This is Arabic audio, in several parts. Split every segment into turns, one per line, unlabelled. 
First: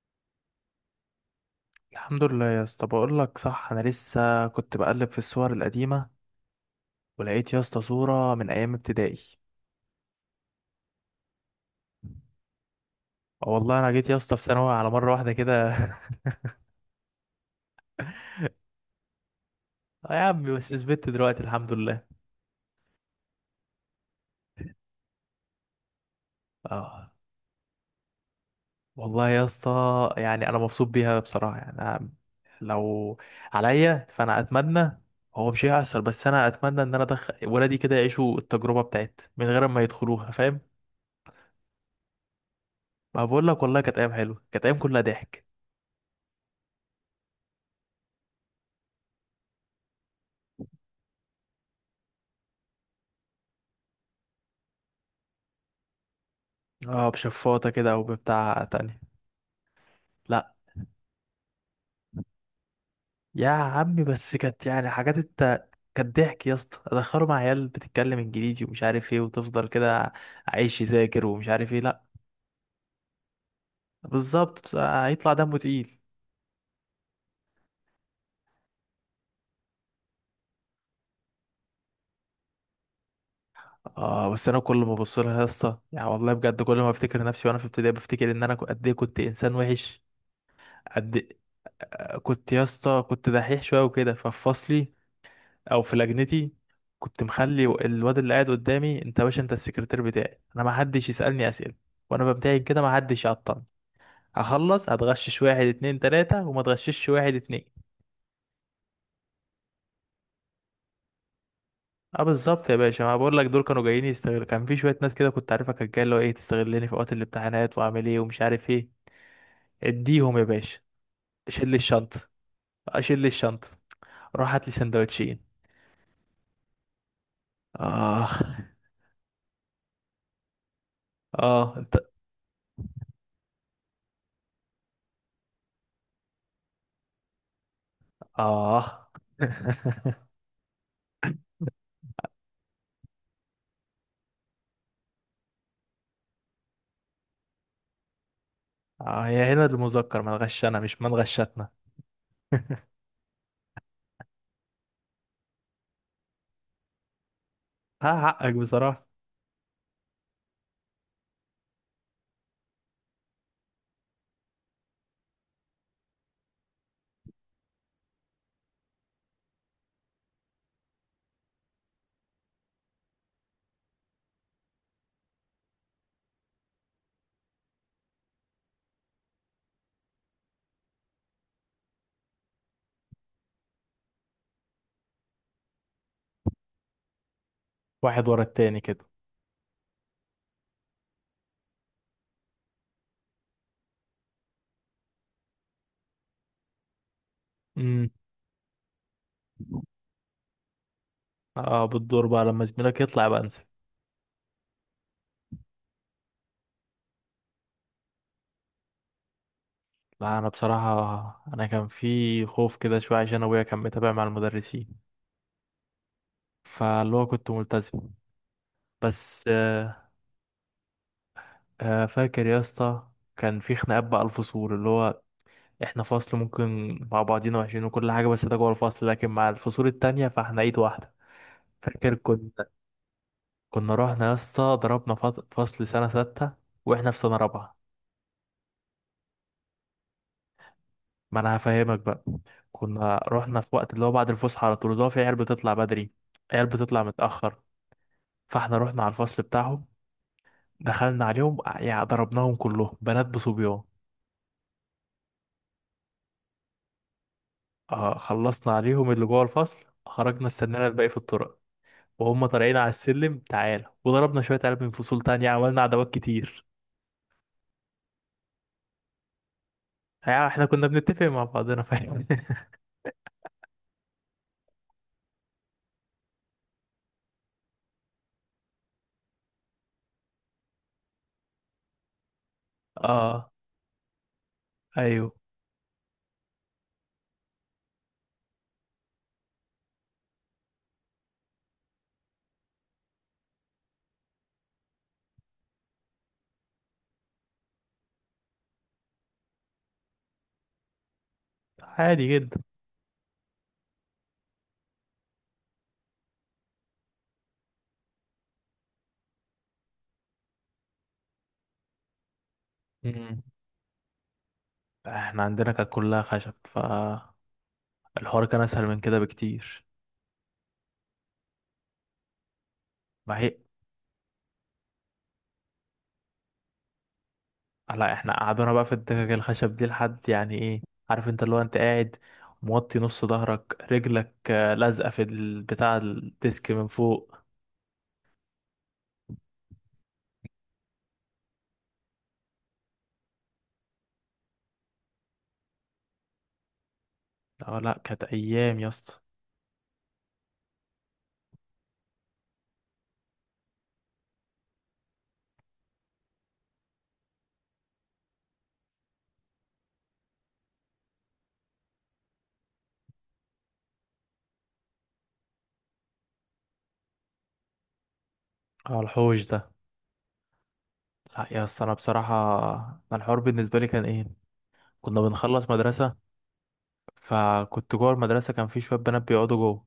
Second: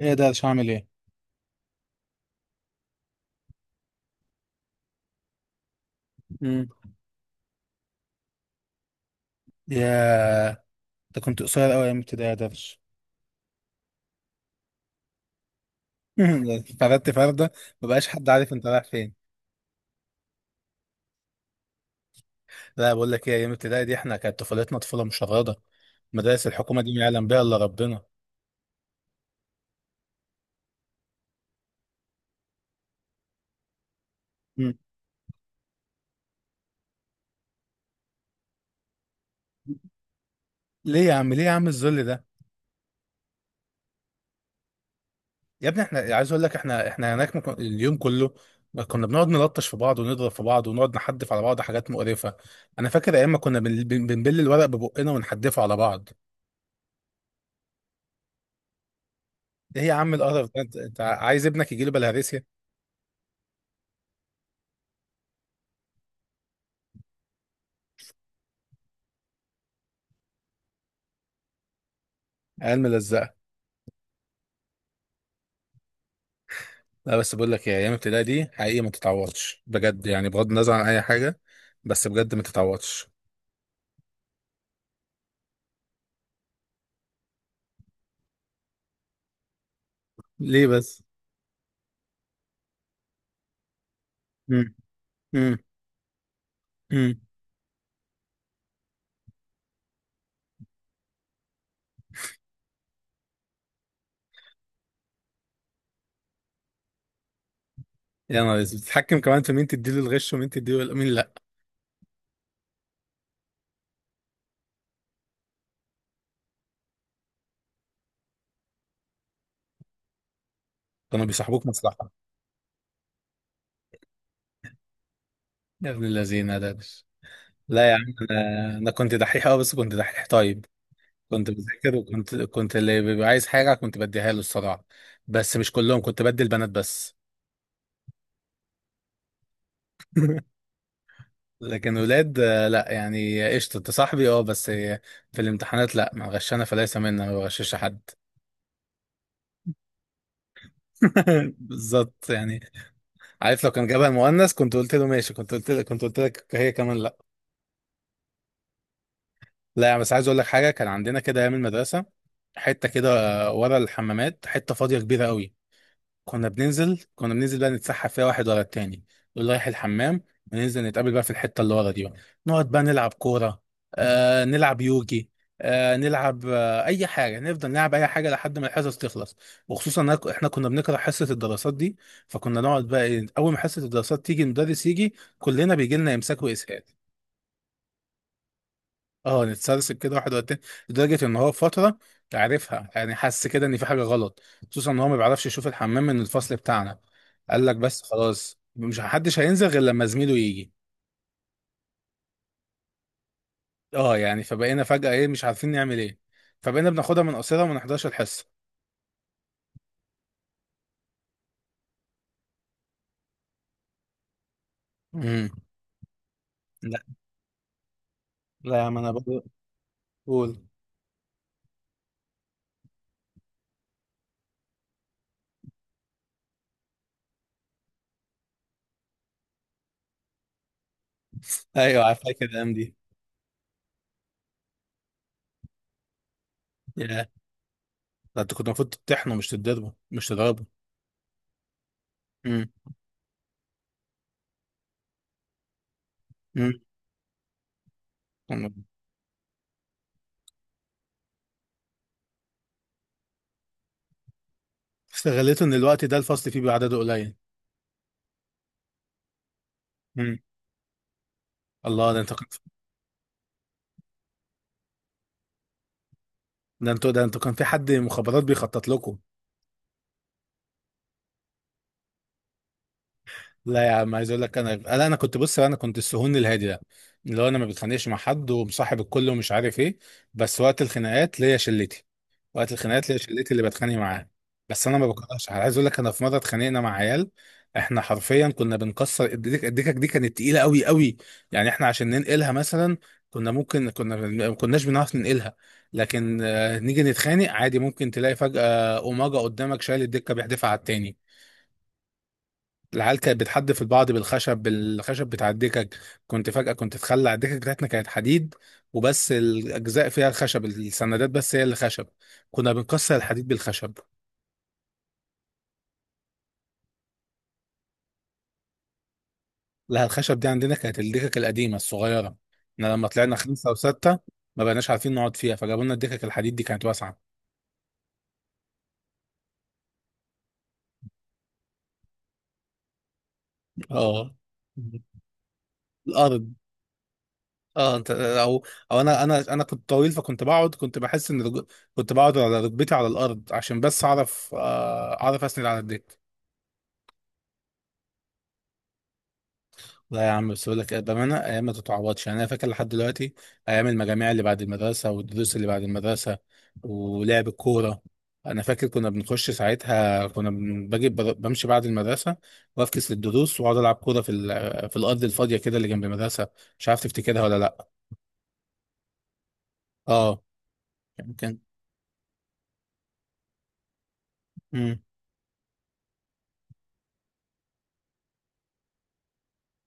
ايه ده، مش هعمل ايه.
الحمد لله يا اسطى، بقول لك صح. انا لسه كنت بقلب في الصور القديمه،
امم
ولقيت يا اسطى صوره من ايام ابتدائي.
يا ده كنت قصير قوي ايام ابتدائي يا درش.
اه والله، انا جيت يا اسطى في ثانوي على مره واحده كده
فردت فرده، مبقاش حد عارف انت رايح فين.
اه يا عمي، بس ثبت دلوقتي الحمد لله.
لا، بقول لك ايه، ايام ابتدائي دي احنا كانت طفولتنا طفوله مشرده. مدارس الحكومه دي ما
اه
يعلم بها الا ربنا.
والله يا اسطى، يعني انا مبسوط بيها بصراحه. يعني أنا لو عليا فانا
امم
اتمنى. هو مش هيحصل، بس انا اتمنى ان انا ادخل ولادي كده يعيشوا التجربه بتاعت من غير ما يدخلوها، فاهم؟
ليه يا عم، ليه يا عم الذل ده.
ما بقول لك والله كانت ايام حلوه، كانت ايام كلها ضحك.
يا ابني احنا، عايز اقول لك، احنا هناك ممكن اليوم كله كنا بنقعد نلطش في بعض، ونضرب في بعض، ونقعد نحدف على بعض حاجات مقرفه. انا فاكر ايام ما كنا بنبل الورق ببقنا ونحدفه على بعض.
اه، بشفاطه كده او بتاع تانية.
ايه يا عم القرف
لا
ده، انت عايز ابنك يجي له.
يا عمي بس كانت يعني حاجات كانت ضحك يا اسطى، ادخله مع عيال بتتكلم انجليزي ومش عارف ايه، وتفضل كده عايش يذاكر ومش عارف ايه. لا
عيال ملزقه.
بالظبط، بس هيطلع دمه تقيل.
لا بس بقول لك ايه، ايام ابتدائي دي حقيقي ما تتعوضش بجد، يعني بغض النظر عن اي حاجه، بس بجد ما تتعوضش.
اه بس انا كل ما ابص لها يا اسطى، يعني والله بجد كل ما افتكر نفسي وانا في ابتدائي بفتكر ان انا قد ايه كنت انسان وحش.
ليه بس.
قد إيه؟ كنت يا اسطى، كنت دحيح شويه وكده. ففي
امم
فصلي
امم
او في لجنتي،
امم
كنت مخلي الواد اللي قاعد قدامي، انت يا باشا انت السكرتير بتاعي. انا ما حدش يسالني اسئله وانا بمتحن كده، ما حدش يعطل. هخلص هتغشش واحد اتنين تلاتة وما تغششش واحد اتنين.
يا نهار اسود، بتتحكم كمان في مين تديله الغش ومين تديله، مين لا.
اه بالظبط يا باشا، ما بقول لك دول كانوا جايين يستغلوا. كان في شوية ناس كده كنت عارفها، كانت جاية اللي هو ايه، تستغلني في وقت الامتحانات، واعمل ايه ومش عارف ايه. اديهم يا باشا.
كانوا بيصاحبوك
شيل لي
مصلحه.
الشنطة، اشيل لي الشنطة، روح هات لي سندوتشين.
يا ابن الذين ده لا يا عم،
اه.
انا كنت دحيح، اه بس كنت دحيح طيب. كنت
اه،
بذاكر،
انت.
وكنت اللي بيبقى عايز حاجه كنت بديها له الصراحه. بس مش كلهم، كنت بدي البنات بس.
اه
لكن ولاد لا يعني قشطة انت صاحبي اه بس. في الامتحانات لا، ما غشنا فليس منا، ما بغشش حد.
اه يا هنا المذكر، ما نغشنا مش ما نغشتنا.
بالظبط يعني. عارف لو كان جابها المؤنث كنت قلت له ماشي، كنت قلت لك هي كمان لا.
ها، حقك بصراحة.
لا يعني بس عايز اقول لك حاجة، كان عندنا كده ايام المدرسة حتة كده، ورا الحمامات حتة فاضية كبيرة قوي. كنا بننزل بقى نتسحب فيها واحد ورا التاني. يقول رايح الحمام، وننزل نتقابل بقى في الحتة اللي ورا دي بقى. نقعد بقى نلعب كورة، آه نلعب يوجي، آه نلعب آه أي حاجة، نفضل نلعب أي حاجة لحد ما الحصص تخلص. وخصوصا إن إحنا كنا بنكره حصة الدراسات دي، فكنا نقعد بقى أول ما حصة الدراسات تيجي، المدرس يجي كلنا بيجي لنا إمساك وإسهال.
واحد ورا التاني كده.
اه نتسلسل كده واحد ورا التاني. لدرجة ان هو في فترة عرفها، يعني حس كده ان في حاجة غلط، خصوصا ان هو ما بيعرفش يشوف الحمام من الفصل بتاعنا. قال لك بس
امم.
خلاص، مش محدش هينزل غير لما زميله يجي.
اه، بالدور بقى لما زميلك يطلع بقى انسى.
اه يعني فبقينا فجأة ايه، مش عارفين نعمل ايه، فبقينا بناخدها من قصيرة وما نحضرش الحصة.
لا انا بصراحه، انا كان في خوف كده شويه عشان ابويا كان متابع مع المدرسين،
امم لا،
فاللي هو كنت ملتزم.
لا يا عم انا برضه.
بس
قول.
فاكر يا اسطى كان في خناقات بقى. الفصول اللي هو، احنا فصل ممكن مع بعضينا وحشين وكل حاجه، بس ده جوه الفصل، لكن مع الفصول التانية فاحنا ايد واحده.
ايوه
فاكر
عارف، فاكر
كنا،
الايام دي.
كنا رحنا يا اسطى ضربنا فصل سنه سته
يا
واحنا في
ده،
سنه رابعه.
انت كنت المفروض تطحنه، مش تضربه.
ما انا هفهمك بقى.
امم
كنا رحنا في وقت اللي هو بعد الفسحه على طول، اللي هو في عيال بتطلع بدري، عيال
امم
بتطلع متاخر. فاحنا رحنا على الفصل بتاعهم، دخلنا عليهم. يعني ضربناهم كلهم، بنات بصبيان.
استغليته ان الوقت ده الفصل فيه بعدده قليل.
آه، خلصنا عليهم اللي جوه الفصل.
امم
خرجنا استنينا الباقي في الطرق،
الله، ده انت.
وهم طالعين على السلم، تعالى وضربنا شوية عيال من فصول تانية، عملنا عداوات كتير.
ده انتوا، ده انتوا كان في حد مخابرات بيخطط لكم.
يعني احنا كنا بنتفق مع بعضنا، فاهم؟
لا يا عم، عايز اقول لك، انا لا، انا كنت بص، انا كنت السهون الهادي ده، اللي هو انا ما بتخانقش مع حد ومصاحب الكل ومش عارف ايه. بس وقت الخناقات ليا شلتي، وقت الخناقات ليا شلتي
اه.
اللي بتخانق معاها. بس انا ما
ايوه،
بكرهش حد. عايز اقول لك، انا في مره اتخانقنا مع عيال. احنا حرفيا كنا بنكسر الدكك دي كانت تقيله قوي قوي. يعني احنا عشان ننقلها مثلا كنا ممكن، كنا ما كناش بنعرف ننقلها، لكن نيجي نتخانق عادي ممكن تلاقي فجأة أوماجا قدامك شايل الدكة بيحدفها على التاني.
عادي جدا.
العيال كانت بتحدف البعض بالخشب، بالخشب بتاع الدكك. كنت فجأة كنت تخلع الدكك بتاعتنا كانت حديد، وبس الأجزاء فيها الخشب، السندات بس هي اللي خشب. كنا بنكسر
مم.
الحديد بالخشب.
احنا عندنا كانت كلها خشب، فالحوار كان اسهل من كده بكتير.
لا الخشب دي عندنا كانت الدكك القديمة الصغيرة. احنا لما طلعنا
ما هي.
خمسة وستة ما بقناش عارفين نقعد فيها، فجابوا لنا الدكك الحديد دي كانت واسعة.
لا، احنا قعدونا بقى في الدكك الخشب دي لحد يعني ايه. عارف انت اللي هو انت قاعد موطي نص ظهرك،
اه
رجلك لازقة في بتاع
الأرض.
الديسك من فوق.
اه انت او او انا، انا كنت طويل، فكنت بقعد، كنت بحس ان كنت بقعد على ركبتي على الأرض عشان بس اعرف اعرف اسند على الدكة.
لا لا، كانت ايام يا اسطى.
لا يا عم، بس بقول لك بامانه ايام ما تتعوضش، يعني انا فاكر لحد دلوقتي ايام المجاميع اللي بعد المدرسه، والدروس اللي بعد المدرسه، ولعب الكوره. انا فاكر كنا بنخش ساعتها، كنا بن- باجي بر- بمشي بعد المدرسه وافكس للدروس، واقعد العب كوره في في الارض الفاضيه كده اللي جنب المدرسه. مش عارف تفتكرها ولا لا.
اه، الحوش ده.
اه
لا
يمكن.
يا اسطى، انا بصراحة انا الحوار بالنسبة لي كان ايه،
مم.
كنا بنخلص مدرسة، فكنت جوه المدرسة كان في شوية بنات بيقعدوا جوه.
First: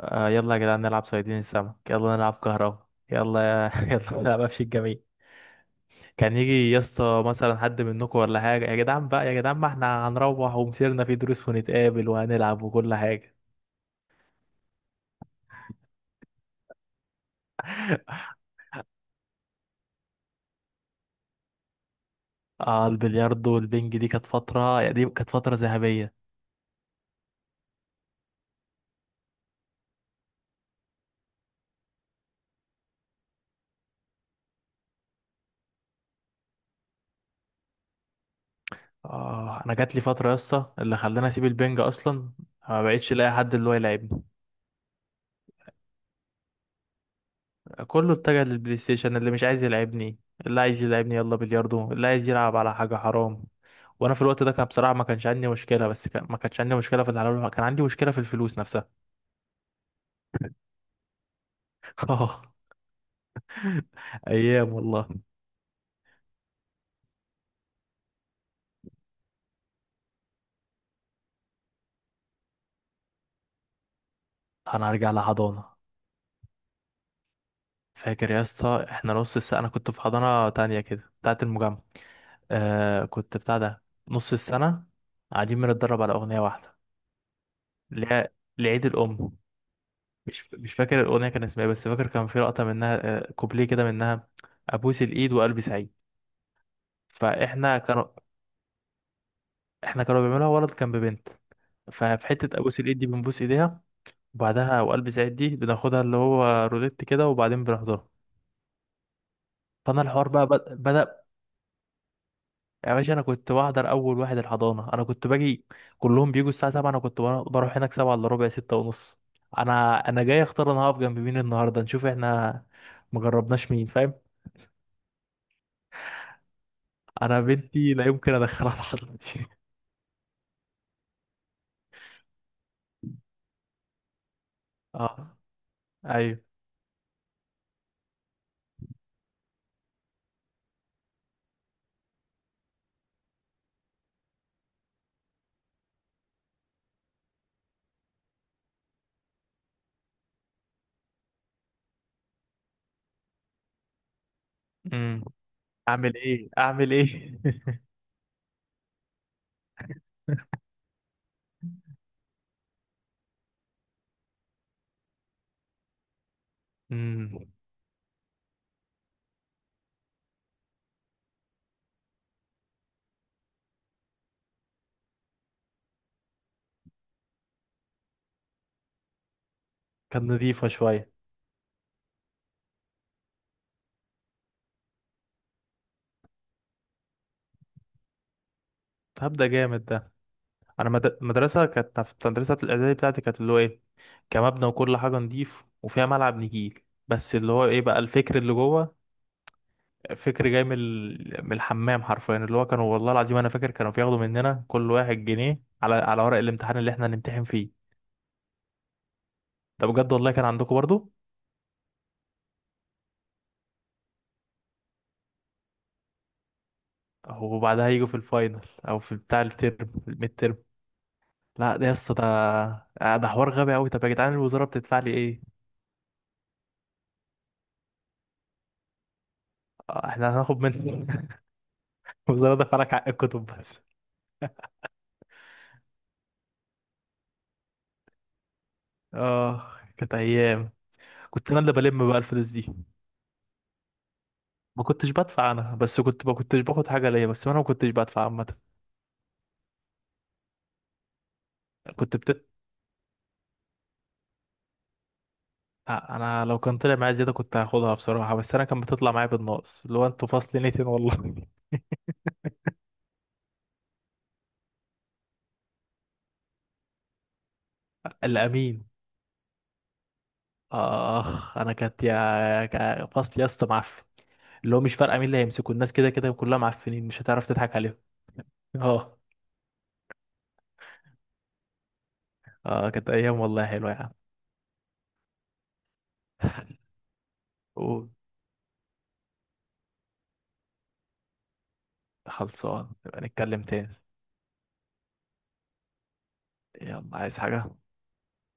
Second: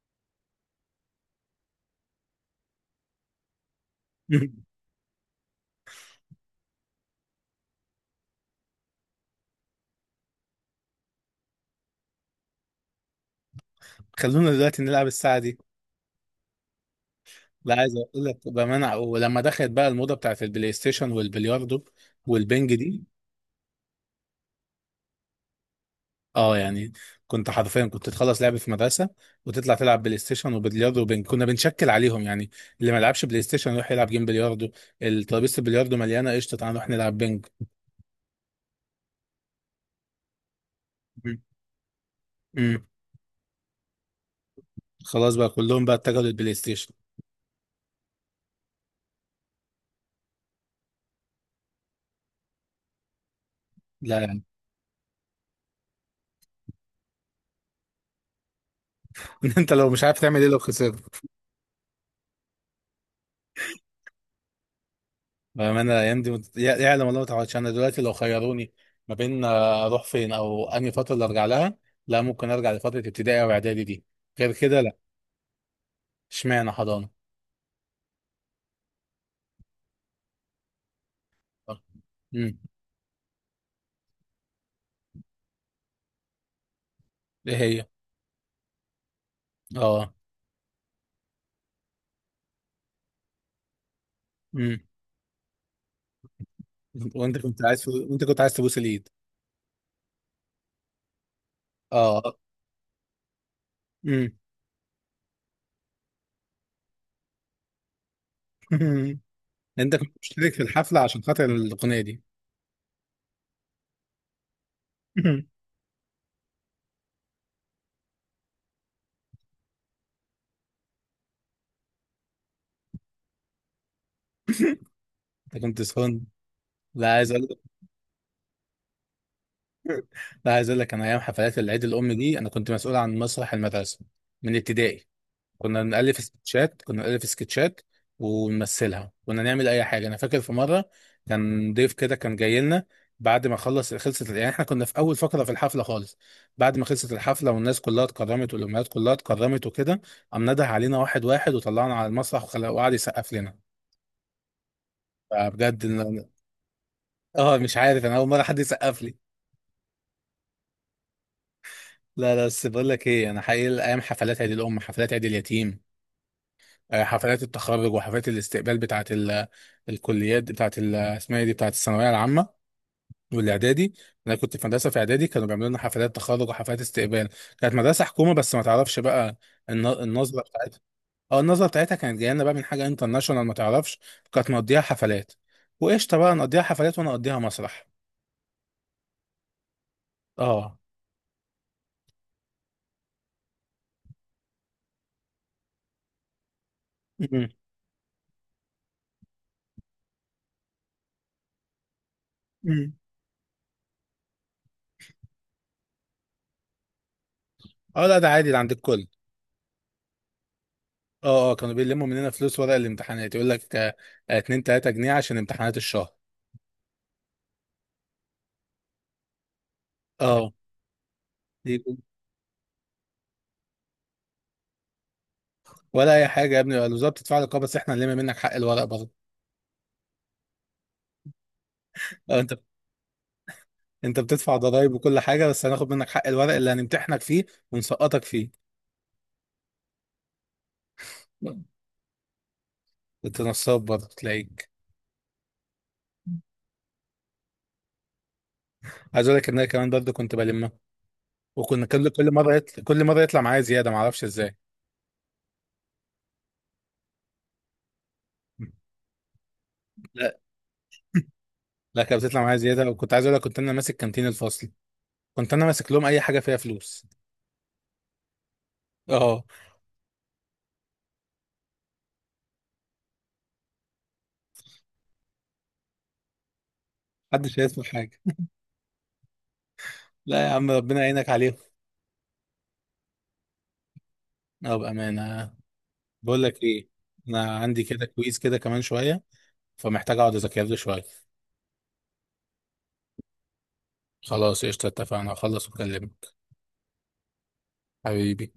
آه، يلا يا جدعان نلعب صيادين السمك، يلا نلعب كهربا، يلا يا يلا نلعب قفش الجميع. كان يجي يا اسطى مثلا حد منكم ولا حاجة، يا جدعان بقى يا جدعان ما احنا هنروح ومسيرنا في دروس ونتقابل وهنلعب وكل حاجة.
خلونا دلوقتي نلعب الساعه دي. لا عايز اقول لك بامانه، ولما دخلت بقى الموضه بتاعت البلاي ستيشن والبلياردو والبنج
اه،
دي.
البلياردو والبنج دي كانت فترة. يعني دي كانت فترة ذهبية.
اه يعني كنت حرفيا كنت تخلص لعب في مدرسه وتطلع تلعب بلاي ستيشن وبلياردو كنا بنشكل عليهم يعني. اللي ما لعبش بلاي ستيشن يروح يلعب جيم بلياردو، الترابيزه البلياردو مليانه قشطه تعالى نروح نلعب بنج.
اه، انا جات لي فترة يا اسطى اللي خلاني اسيب البنج اصلا. ما
امم
بقتش الاقي حد اللي هو يلعبني.
خلاص بقى، كلهم بقى اتجهوا للبلاي ستيشن.
كله اتجه للبلاي ستيشن. اللي مش عايز يلعبني، اللي عايز يلعبني يلا بلياردو، اللي عايز يلعب على حاجة حرام. وانا
لا
في
يعني.
الوقت ده كان بصراحة ما كانش عندي مشكلة، بس كان ما كانش عندي مشكلة في الحلال، كان عندي مشكلة في الفلوس نفسها.
انت لو مش عارف تعمل ايه لو خسرت.
اه، ايام والله.
بامانه الايام دي يعلم الله ما تعوضش. انا دلوقتي لو خيروني ما بين اروح فين او انهي فتره اللي ارجع لها، لا ممكن ارجع لفتره ابتدائي او اعدادي دي، غير كده
انا
لا.
ارجع لحضانه.
اشمعنى حضانه.
فاكر يا اسطى احنا نص السنه انا كنت في حضانه تانية كده بتاعه المجمع.
امم
آه، كنت بتاع ده نص السنه، قاعدين بنتدرب على اغنيه واحده.
ايه هي.
اللي هي لعيد الام.
اه.
مش فاكر الاغنيه كان اسمها ايه، بس فاكر كان في لقطه منها، كوبليه كده منها.
امم
ابوس الايد وقلبي سعيد.
وانت كنت
فاحنا
عايز
كانوا
وانت كنت عايز تبوس الايد.
احنا كانوا بيعملوها ولد كان ببنت. ففي
اه.
حته ابوس الايد دي بنبوس ايديها،
امم
وبعدها وقلبي سعيد دي بناخدها اللي هو روليت كده، وبعدين بنحضرها.
انت
فانا
كنت
الحوار بقى
مشترك في الحفله
بدأ.
عشان خاطر الاغنيه دي.
يا باشا انا كنت بحضر اول واحد الحضانه، انا كنت باجي. كلهم بيجوا الساعه 7، انا كنت بروح هناك 7 الا ربع، 6 ونص. انا جاي اختار انا هقف جنب مين النهارده، نشوف احنا مجربناش مين، فاهم؟
انت كنت سخن. لا عايز
انا
اقول
بنتي لا يمكن ادخلها الحضانه دي
لا عايز اقول لك، انا ايام حفلات العيد الام دي انا كنت مسؤول عن مسرح المدرسه من ابتدائي.
اه.
كنا بنألف
ايوه.
سكتشات كنا بنألف سكتشات ونمثلها، كنا نعمل اي حاجه. انا فاكر في مره كان ضيف كده كان جاي لنا، بعد ما خلصت، يعني احنا كنا في اول فقره في الحفله خالص، بعد ما خلصت الحفله والناس كلها اتكرمت والامهات كلها اتكرمت وكده، قام نده علينا واحد واحد وطلعنا على المسرح وقعد يسقف لنا.
امم.
فبجد
اعمل
إن-
ايه اعمل ايه
اه مش عارف، انا اول مره حد يسقف لي. لا لا بس بقول لك ايه، انا حقيقي ايام حفلات عيد الام، حفلات عيد اليتيم،
امم.
حفلات التخرج وحفلات الاستقبال بتاعت الكليات بتاعت اسمها ايه دي، بتاعت الثانويه العامه والاعدادي. انا كنت في مدرسه، في اعدادي كانوا بيعملوا لنا حفلات تخرج وحفلات استقبال. كانت مدرسه حكومه بس ما تعرفش بقى
كانت
النظره
نضيفه
بتاعتها.
شويه.
اه النظره بتاعتها كانت جايه لنا بقى من حاجه انترناشونال، ما تعرفش. كانت مقضيها حفلات وقشطه، بقى نقضيها حفلات وانا اقضيها مسرح.
هبدا جامد ده.
اه
انا مدرسه، كانت في مدرسه الاعدادي بتاعتي، كانت اللي هو ايه، كمبنى وكل حاجه نضيف وفيها ملعب نجيل. بس
م-
اللي هو ايه بقى الفكر اللي جوه. فكر جاي من الحمام حرفيا. اللي هو
م.
كانوا والله العظيم انا فاكر كانوا بياخدوا مننا كل واحد جنيه على ورق الامتحان اللي احنا هنمتحن فيه.
اه لا ده عادي، ده عند الكل.
ده بجد والله، كان عندكم برضو؟
اه اه كانوا بيلموا مننا فلوس ورق الامتحانات، يقول لك 2 3 جنيه عشان امتحانات الشهر.
وبعدها يجوا في الفاينل، او في بتاع الترم، في الميد
اه
ترم. لا ده يا اسطى ده، ده حوار غبي قوي. طب يا جدعان الوزاره بتدفع لي ايه؟
ولا اي حاجه يا ابني، الوزاره بتدفع لك اه، بس احنا هنلم منك حق الورق برضه.
احنا هناخد من
اه،
الوزاره دفع لك حق الكتب بس.
انت بتدفع ضرايب وكل حاجه بس هناخد منك حق الورق اللي هنمتحنك فيه ونسقطك فيه.
اه، كانت ايام. كنت انا اللي بلم بقى الفلوس دي.
انت نصاب برضه تلاقيك.
ما كنتش بدفع انا، بس كنت ما كنتش باخد حاجه ليا، بس انا ما كنتش بدفع عامه.
عايز اقول لك ان انا كمان برضه كنت بلمها، وكنا كل
كنت
كل مره يطلع، كل مره يطلع معايا زياده ما اعرفش ازاي.
آه، انا لو كان طلع معايا زياده كنت هاخدها بصراحه، بس انا كان بتطلع معايا بالناقص، اللي هو انتوا
لا
فصل نيتين والله.
لا، كانت بتطلع معايا زياده، وكنت عايز اقول لك، كنت انا ماسك كانتين الفصل، كنت انا ماسك لهم اي حاجه فيها فلوس.
الامين.
اه
اخ، انا كانت فصل يا اسطى معفن. اللي هو مش فارقه مين اللي هيمسكوا، الناس كده كده كلها معفنين، مش هتعرف
محدش
تضحك
هيدفع
عليهم.
حاجه.
اه.
لا يا عم، ربنا يعينك عليهم.
اه، كانت ايام والله حلوه يا عم.
اه بامانه. بقول لك ايه، انا عندي كده
قول.
كويز كده كمان شويه فمحتاج اقعد اذاكر له شويه.
خلصان نبقى نتكلم تاني.
خلاص قشطه، اتفقنا اخلص واكلمك.
يلا، عايز حاجه؟
حبيبي.